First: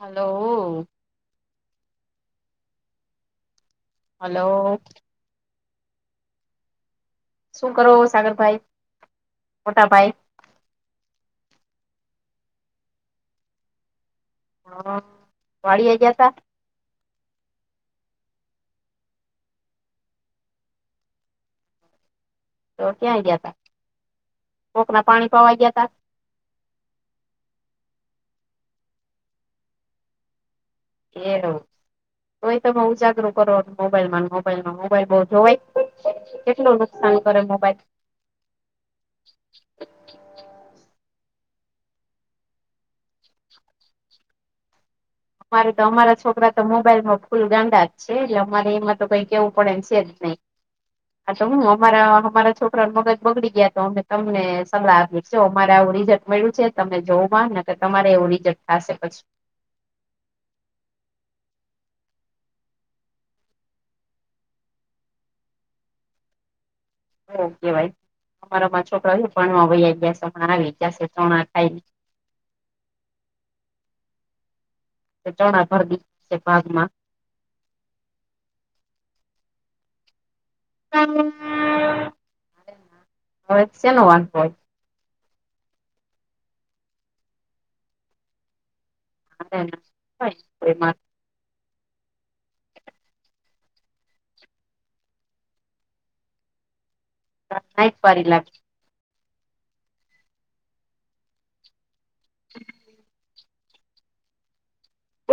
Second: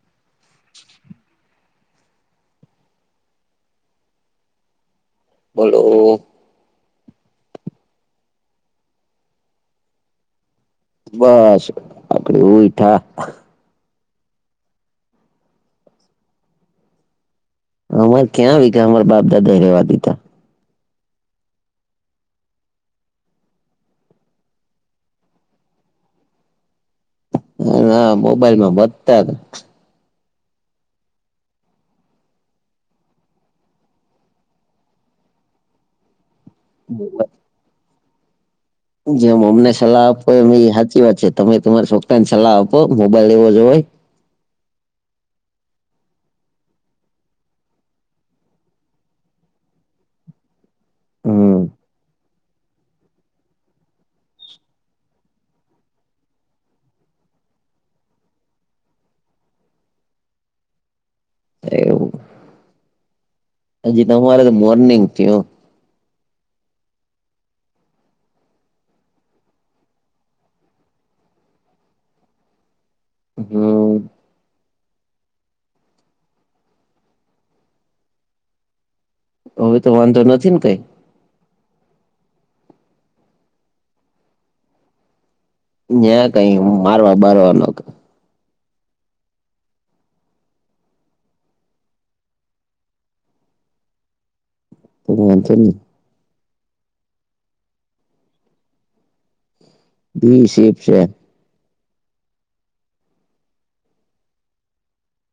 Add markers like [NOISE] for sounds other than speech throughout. Hello, [INAUDIBLE] [INAUDIBLE] [UNINTELLIGIBLE] hello. બોલો. શું કરો સાગરભાઈ [UNINTELLIGIBLE] મોટા ભાઈ. બસ આપડી ઉઈથા. હ હ [UNINTELLIGIBLE] વાડી એ ગયા તા? અમારે ક્યાં વિઘા અમાર બાપ દાદ એ રવા દીધા. તો ક્યાં ગયા હતા [INAUDIBLE] કોક ના પાણી પાવા ગયા તા? [UNINTELLIGIBLE] ના મોબાઇલ મા મથતા તા. એલો તોઈ તમે ઉજાગર કરો મોબાઈલમાં મોબાઈલ માં મોબાઈલ બહુ જોવાય. કેટલું નુકસાન હતા કરે મોબાઈલ. જેમ અમને સલાહ આપો એ સાચી વાત છે તમે તમારા છોકરાં સલાહ આપો મોબાઈલ ને [INAUDIBLE] જોવાઈ. અમારે તો અમારા છોકરા તો મોબાઈલમાં ફૂલ ગાંડા જ છે એટલે અમારે એમાં તો કઈ કેવું પડે છે જ નહી. તો હમ હું અમારા અમારા છોકરા. છોકરા ના મગજ બગડી ગયા તો અમે તમને સલાહ આપી છે. મારે આવું રિઝલ્ટ મળ્યું છે. તમે જોવું માં કે તમારે એવું રીઝટ થશે પછી. એવું. હજી તો અમારે તો મોર્નિંગ થીયુ. [INAUDIBLE] કેવાય અમારામાં છોકરા ભણવા વાયા ગયા છે. હમણાં આવીજસે પોણાઆઠે થઈને, [INAUDIBLE] હમ... ચણા ભર [INAUDIBLE] છે ભાગમાં. હવે તો વાંધો નથી ને કઈ. [INAUDIBLE] હવે તો સેનો વાંધો હોય. ન્યાં કઈ હુ મારવા બરવામા, [INAUDIBLE] [INAUDIBLE] [INAUDIBLE] તોમ [INAUDIBLE] અનસલની. [INAUDIBLE] લાગ. ભી [INAUDIBLE] છે. [INAUDIBLE]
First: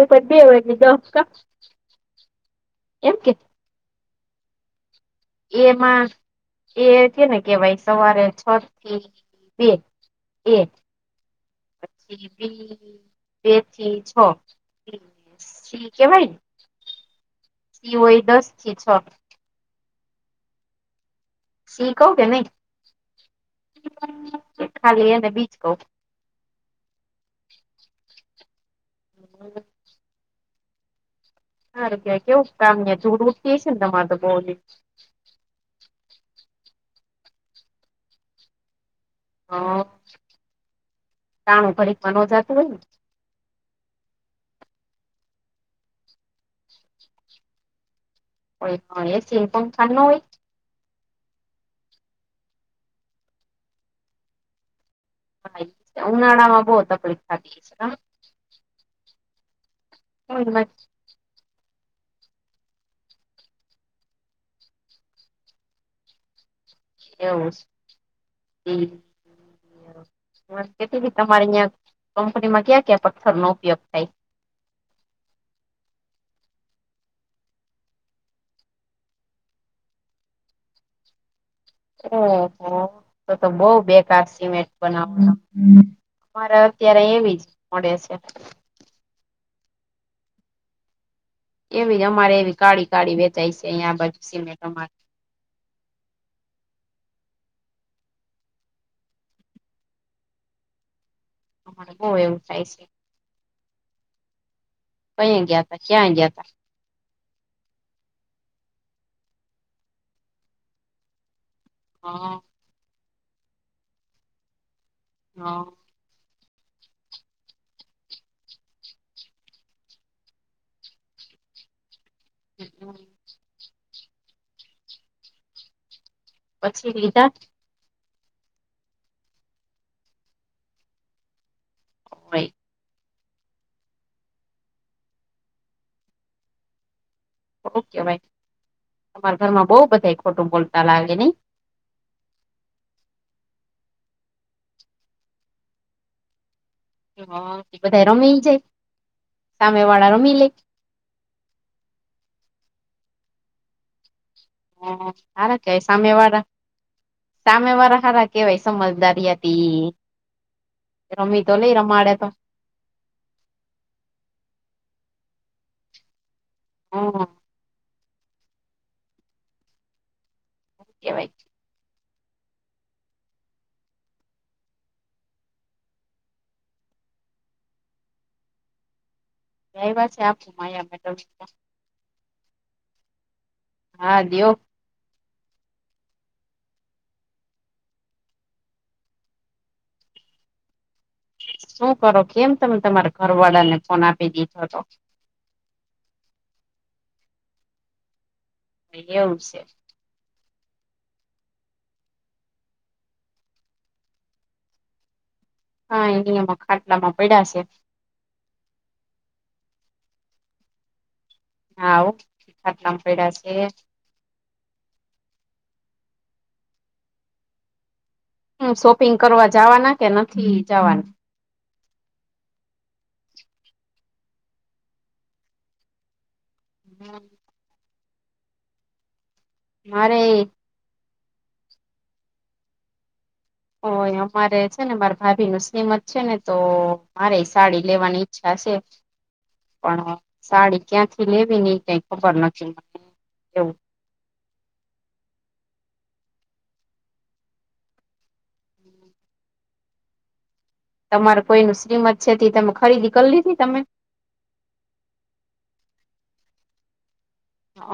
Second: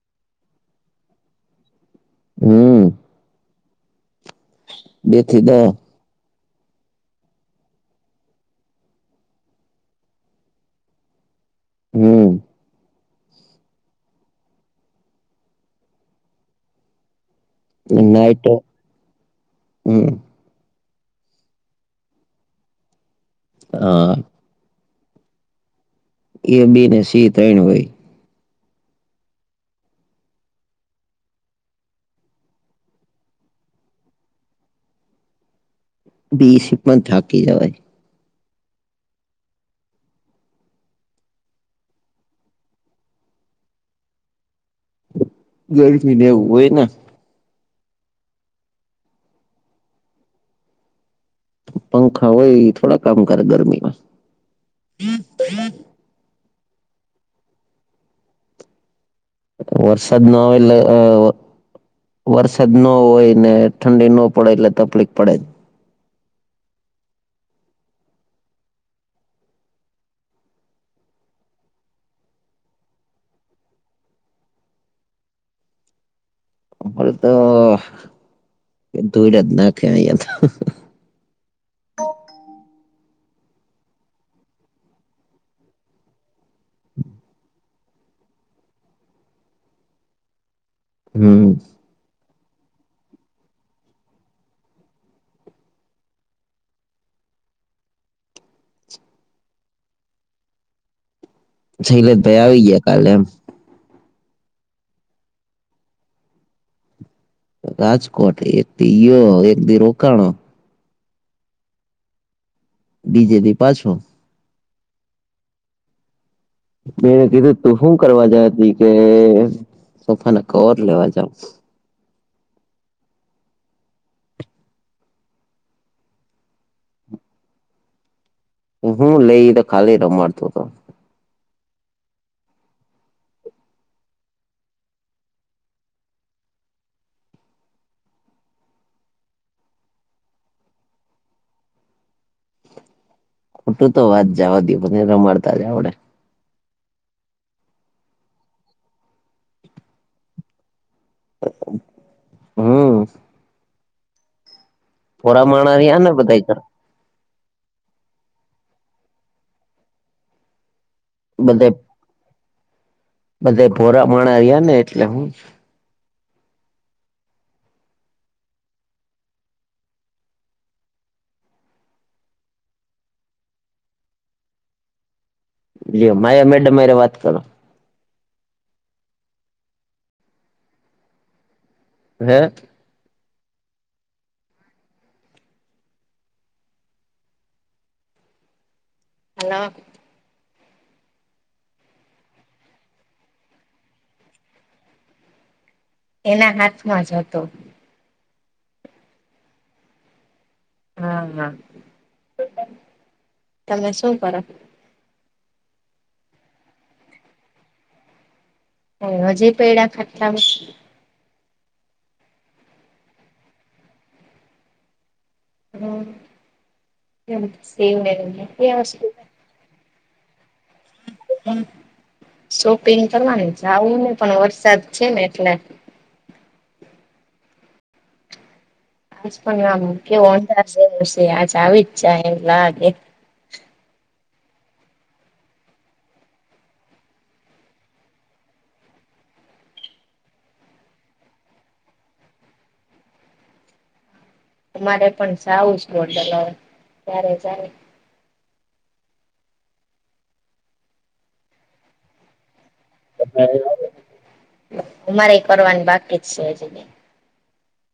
એ બધે એવું હોય કે [INAUDIBLE] હમ્મ. એમ કેમ. બે થી દહ એમાં એ છે એ ને કેવાય સવારે છ થી બે. એ. હમ [INAUDIBLE] બે થી છ [INAUDIBLE] સી હોય નાઇટ દસ તો થી છ [INAUDIBLE] શીખો કે નહી હા ખાલી એ બીજ કવ. એ બી ને સી ત્રણ હોય. [INAUDIBLE] આરોગ્ય કેવું કામ ને જૂડુ ઉઠી છે તમારે તો બહને. ડી શીપમાં થાકી જવાય. હ, ટાણું ફરીકમાં ન જાતું હોય ને. ગરમીથી ને એવું હોય ને. હો એ પણ એસી પંખા ન હોય. પંખા હોય થોડા કામ કરે ગરમીમાં. ઉનાળામાં બવ તકલીફ [INAUDIBLE] વરસાદ ન આવે એટલે વરસાદ ન હોય ને ઠંડી ન પડે એટલે તકલીફ પડે. એવું શે હમ. મને કેતી તી તમારી અયા કંપનીમાં ક્યાં ક્યાં પથ્થર નો ઉપયોગ થાય? અમારે તો ધૂઈડ જ નાખે અયા તો. ઓહો તો તો બોવ બેકાર સિમેન્ટ બનાવવાના. મારે અત્યારે એવી જ મળે છે. હમ્મ. એવી અમારે એવી કાળી-કાળી વેચાય છે આયા આ બાજુ સિમેન્ટ અમારે. અમારે બહુ [UNINTELLIGIBLE] એવું ભાઈ થાય આવી છે ગયા કાલે એમ. પઈ ગયા તા ક્યાં ગયા તા. રાજકોટ એક દી યો એક દી રોકાણો. હા. બીજે દી પાછો હ. મે કીધું તું હું કરવા જાય તી કે સોફા ના કવર લેવા જાવસ. [INAUDIBLE] પછી લીધા? હું લઈ તો ખાલી રમાડતો હતો. [INAUDIBLE] ઓકે ભાઈ તમારા ઘરમાં બોવ બધા એ ખોટું બોલતા લાગે નય? ખોટું તો વાત જાવા દયો મને રમાડતા જ આવડે. હ ઈ બધા રમી જાય, સામે વાળા રમી લે. હમ્મ. હ ભોરા હારા માણા કેવાય રહ્યા ને સામે વારા. બધા સામે વાળા હારા કેવાય સમજદારી અતી. રમી તો બધે નય રમાડે તો. બધે ભોરા માના આયા ને એટલે, હમ્મ. હ. કેવાય. લ્યો માયા મેડમ હારે વાત કરો. લાયવા છે [UNINTELLIGIBLE] હે? હા દીયો. હાલો. શું કરો? કેમ તમે તમારા ઘર વાળાને ફોન આપી દીધો તો? એના હાથમાં જ હતો. એવું સે. હા હા, તમે શું કરો? હા એની આમ ખાટલામાં પયદા છે. ઓ હજે પેડા ખાટલા માં? હા હો, ખાટલા પેયદા છે. હમ્મ, એમ સેવને બીજું હું શોપિંગ કરવા જવાના કે નથી જવાના? હમ્મ, શોપિંગ કરવાને જાવું ને પણ વરસાદ છેને એટલે. [INAUDIBLE] અને આમ [INAUDIBLE] મારે આજ આવી જ જાય એમ લાગે. ઓ ય અમારે છે ને મારા ભાભી નું શ્રીમંત છે ને તો મારે ય્ સાડી લેવાની ઈચ્છા છે. [UNINTELLIGIBLE] પણ સાડી ક્યાં થી લેવી ને એ ક્યાંય ખબર નથી, એવું. મારે પણ સાવું જ પડશે ન્યા, ત્યારે જાય. તમારે પહિ નું શ્રીમત છે તે તમે ખરીદી કરી લીધી તમે? અમારે એ કરવાની બાકી જ છે હજુ.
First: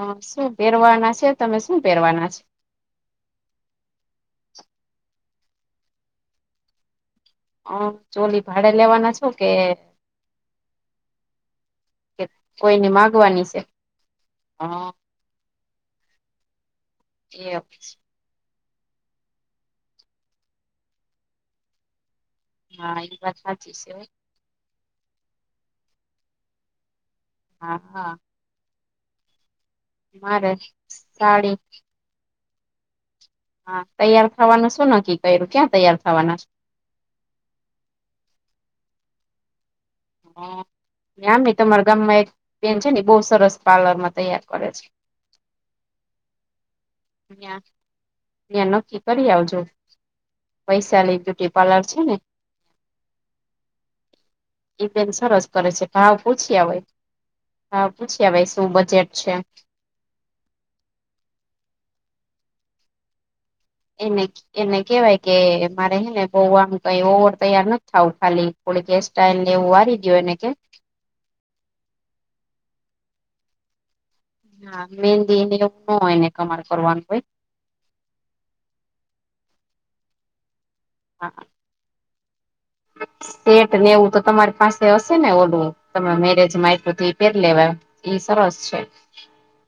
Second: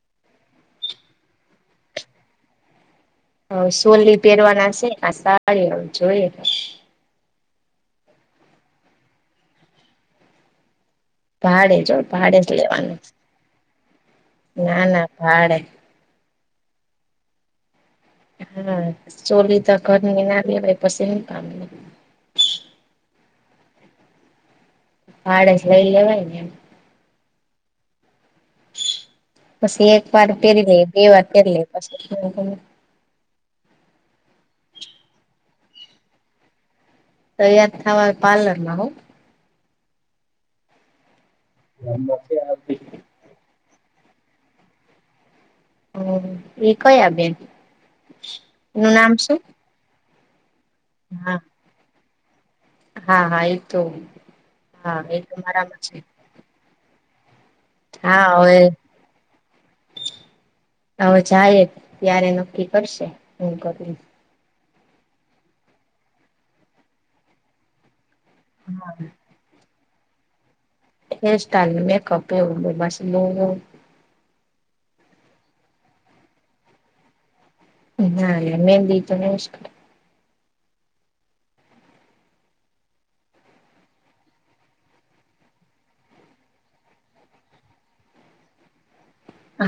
હ શું પહેરવાના છે તમે શું પહેરવાના છે? હ સોલી પહેરવાના છે આ સાડી જોઈએ. હ ચોલી ભાડે લેવાના છો કે ભાડે જો, કે ભાડે જ કોઈને લેવાનું, માગવાની છે હ ના ના ભાડે. એફ. હા, ચોલી તો ઘર ની ના લેવાય પછી હું કામની. હા, એ વાત સાચી છે હો. ભાડે જ લઈ લેવાય ને એમ. હા, હા. પછી એક વાર મારે પહેરી લે, બે વાર સાડી પહેરી લે પછી થોડું ઘણું હા તૈયાર થવાનું શું નક્કી કર્યું, ક્યાં તૈયાર થવાના? તૈયાર થવા પાર્લરમાં હો. હ ને આમે તમારા ગામમાં એક બેન છે ને બહુ સરસ પાર્લરમાં તૈયાર કરે છે. હ એ કયા બેન, ત્યાં ત્યાં એનું નક્કી નામ કરી શું? આવજો વૈશાલી હા બ્યુટી પાર્લર છે ને. હા હા, એ તો હા બેન એ તો સરસ કરે મારામાં છે. ભાવ પૂછ્યા વાય, હા પૂછ્યા વાય, શું બજેટ છે. હવે જાયે ત્યારે નક્કી કરશે, હું કરું એને ક એને કેવાય કે મારે હેને બોવ આમ કઈ ઓવર તૈયાર નથ થાવું ખાલી થોડીક હેસ્ટાઈલ ને એવું વારી દીયો ને કે હેસ્ટાઇલ ને મેકપ એવું [UNINTELLIGIBLE] હા, મેંદીને એવું નો હોયને તમાર કરવાનું હોય. ના, એમ ને એમ લેય તો નઈ જ કરે. હા, સેટ ને એવું તો તમારી પાસે હશે ને ઓલુ તમે મેરેજમાં આપ્યું તો ઈ પેર લેવા એમ. ઈ સરસ છે.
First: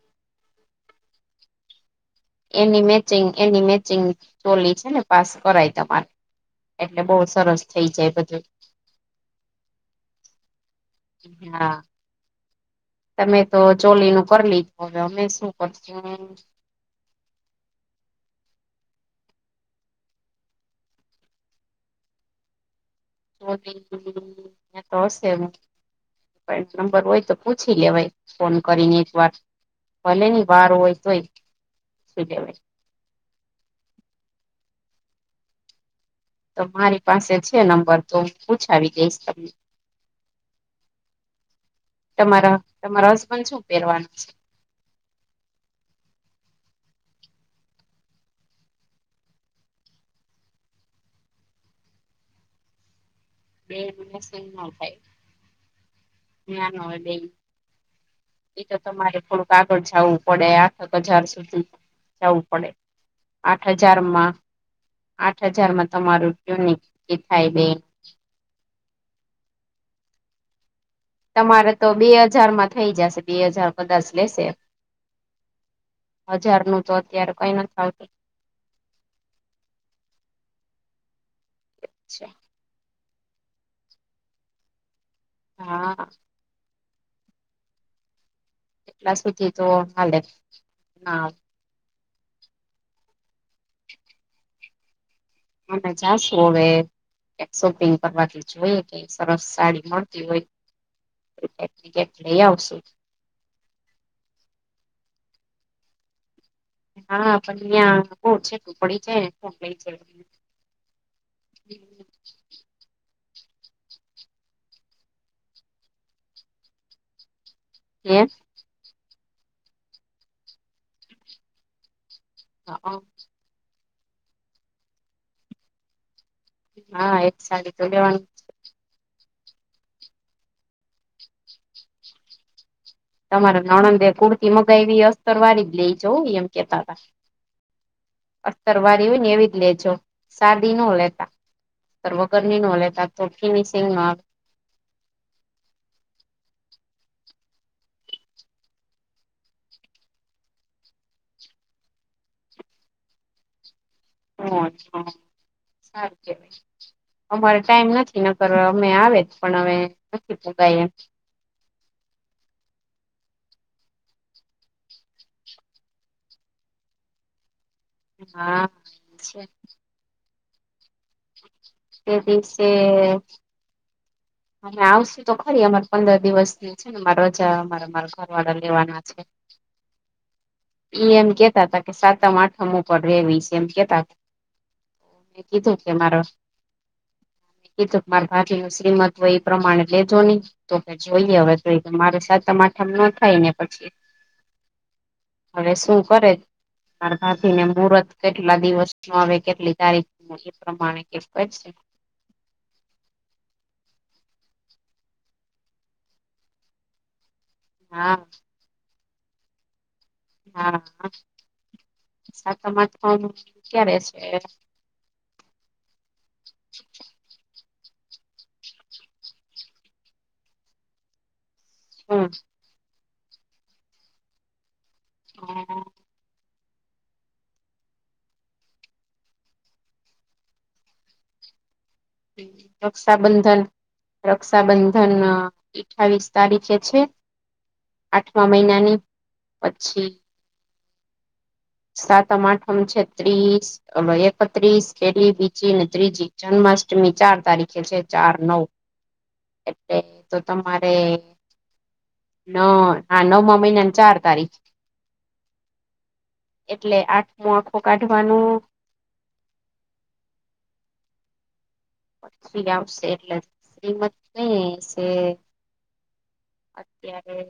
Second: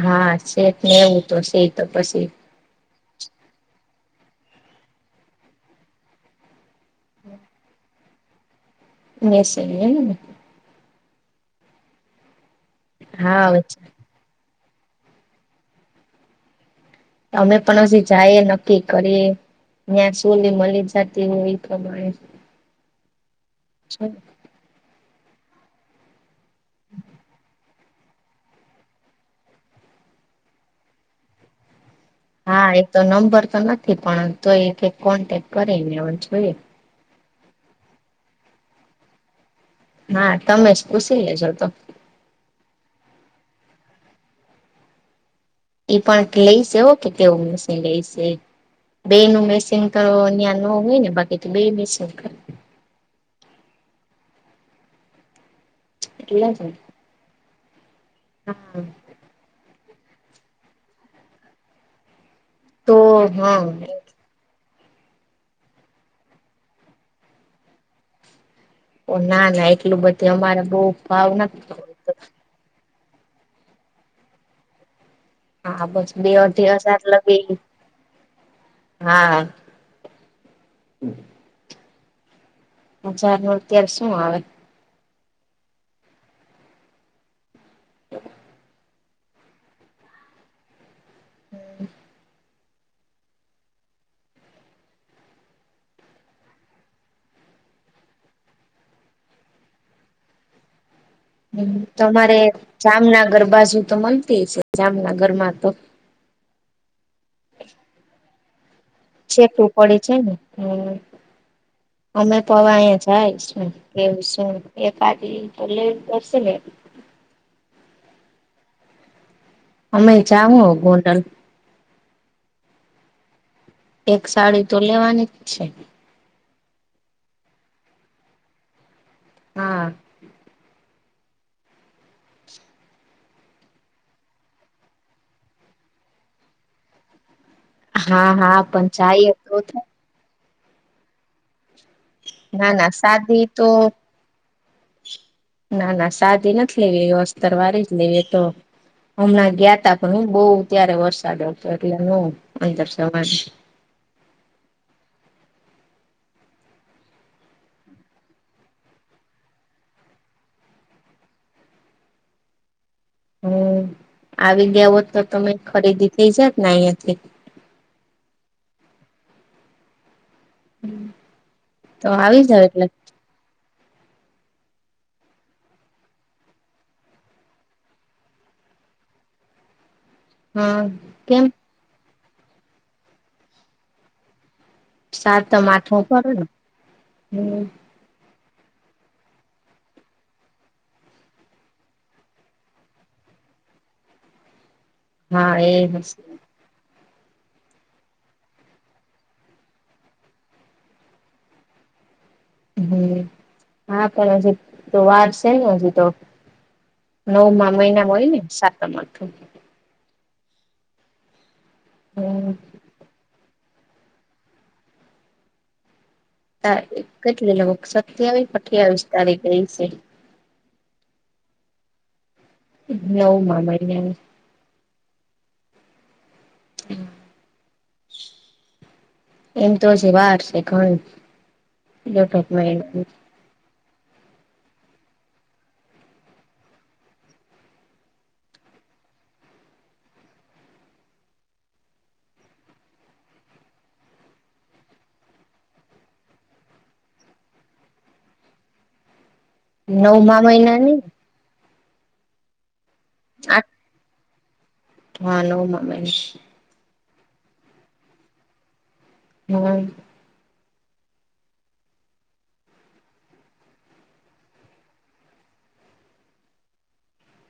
હા, સેટ ને એવું તો શે ઈતો પસી એની મેચિંગ, એની મેચિંગ ચોલી છે ને પાસ કરાય તમારે. એટલે બોઉ સરસ થઇ જાય બધું. એને સેને એનું ને હા, તમે તો હા ચોલીનું કર લાયખું, અવે અમે શું કરશું? અમે પણ અજી જાએ નક્કી કરીએ. ન્યાં ચોલી મલી જાતી હોય ઈ પ્રમાણે. [UNINTELLIGIBLE] પર એક્ઝામ પર ઓય તો પૂછ. પૂછી લેવાય ફોન કરીને એક વાર ભલેની બાર ઓય તોય. પૂછી લેવાય હા, એ તો નંબર તો નથી પણ તોઈ કે કોન્ટેક કરી લેવો જોઈએ. તો મારી પાસે છે નંબર તો, પૂછાવી દઈશ તમને. ના, તમે જ પૂસી લેજો તો. તમારા-તમારા હસબન્ડ શું પેરવાના છે.? એ પણ ક્લેઈશ એવો કે કવો મૂશી લઈ શે. બેયનું મેચિંગ તો ન્યા નો હોય ને બાકી તો બેય મેચિંગ કર બેયનું મેચિંગ નો થાય, એટલે જ ત્યાં ને નો ઓય બેય એ તો હા તમારે થોડુંક આગળ જાવું પડે, આખા બજાર સુધી જાવું પડે. તો આઠ હા હજારમાં આઠ હજારમાં તમારું ટ્યૂનિંગ ની થાય બેન. ઓ, ના, ના, એટલું બધી અમારે બોઉ તમારે તો બે અજારમાં થઈ જાશે, બે અજાર કદાચ લેશે. હા, બસ, હજાર બે-અઢી નું તો અજાર અત્યારે કઈ લગી, નથી આવતું હા, ચાહ્ હજારનું અત્યારે શું આવે? હા, એટલા સુધી તો મલે, ના, હુમ્મ, અમે જાશું અવે ક્યાંક શોપિંગ કરવાથી જોયે ક્યાઈ સરસ સાડી મળતી ઓય. હુમ્મ, તમારે આવશું જામનગર બાજું તો મલતી છે, જામનગરમાં તો હા, પણ ન્યા બોઉ છેટું પડે. છેેટું પડે છે ને હમ [INAUDIBLE] અમે તો અવે અયા જાય શું. એવું શે, એક કાદી તો લેવી પદશે ને? કેસ અમે જાહુ ગોંડલ. હા, હ. એક સાડી તો લેવાની જ છે. હા, એક સાડી તો લેવાનું હા. તમારે નણંદે કુર્તી મંગાયવી અસ્તર વાળી જ લેઈ જઉં ઈ એમ કેતા તા. હા હા અસ્ટર પણ વારી હોય ને જઈએ તો એવી લે જઉં. સાદી નો લેતા, [INAUDIBLE] વગર ની નો ના ના લેતા તો સાદી ફિનિશિંગમાં ના ના સાદી નથ લેવી એ અસ્તર વારી જ લેય એ તો. હમણાં ગ્યા તા પણ બહુ ત્યારે વરસાદ હતો એટલે ન [INAUDIBLE] સવારે [INAUDIBLE] અમારે ટાઈમ નથી નકર અમે આવે જ પણ અવે નથી પોગાય એમ. હમ, આવી ગ્યા હોત તો તમે ખરીદી થઇ જાત ને અહિયાંથી. હા, છે. તો તે આવી જાવ દિવસે એટલે અમે આવશું તો ખરી અમારે પંદર દિવસની છે ને [INAUDIBLE] રજા અમારે અમારા ઘર વાળા લેવાના છે. હા [INAUDIBLE] ઈએમ કેમ કહેતા હતા કે સાતમ આઠમ ઉપર [UNINTELLIGIBLE] સે એમ કેતા તા. મે સાતમ કીધું કે આઠમ મારો પડે ને હમ કીધું માર ભાભી નું શ્રીમંત તો એ પ્રમાણે લેજો ની તો કે જોઈએ હવે તો એ મારે સાતમ આઠમ નો થાય [UNINTELLIGIBLE] પછી. હા હવે એ શું કરે મારા ભાભીને મુહૂર્ત કેટલા દિવસનો આવે કેટલી તારીખનો એ પ્રમાણે [INAUDIBLE] [INAUDIBLE] હમ, હા પણ હજી તો વાર સે ને હજી તો. નવમાં મહિનામાં હા હોય ને સાતમ આઠમ. હા, હા, હમ સાતમ આઠમ ક્યારે છે? [INAUDIBLE] કેટલી [UNINTELLIGIBLE] સત્યાવીસ અઠ્યાવીસ તારીખે હઈશે. હમ. નવમા મહિને [INAUDIBLE] એમ તો હજી વાર છે ઘણી. દોઢેક મહિનાની રક્ષાબંધન, રક્ષાબંધન અઠાવીસ તારીખે છે. આઠમા મહિનાની પછી સાતમ આઠમ છે ત્રીસ અવે એકત્રીસ પેલી બીજીને ત્રીજી જન્માષ્ટમી ચાર તારીખે છે ચાર નવ એટલે તો નવમા તમારે મહિનાની [UNINTELLIGIBLE] હા, નવમા આઠ મહિનની ચાર તારીખે. હા, નવમાં મહિનાની. એટલે આઠમો આખો કાઢવાનું હમ. પછી આવશે એટલે કીમત નઈ હસે. અત્યારે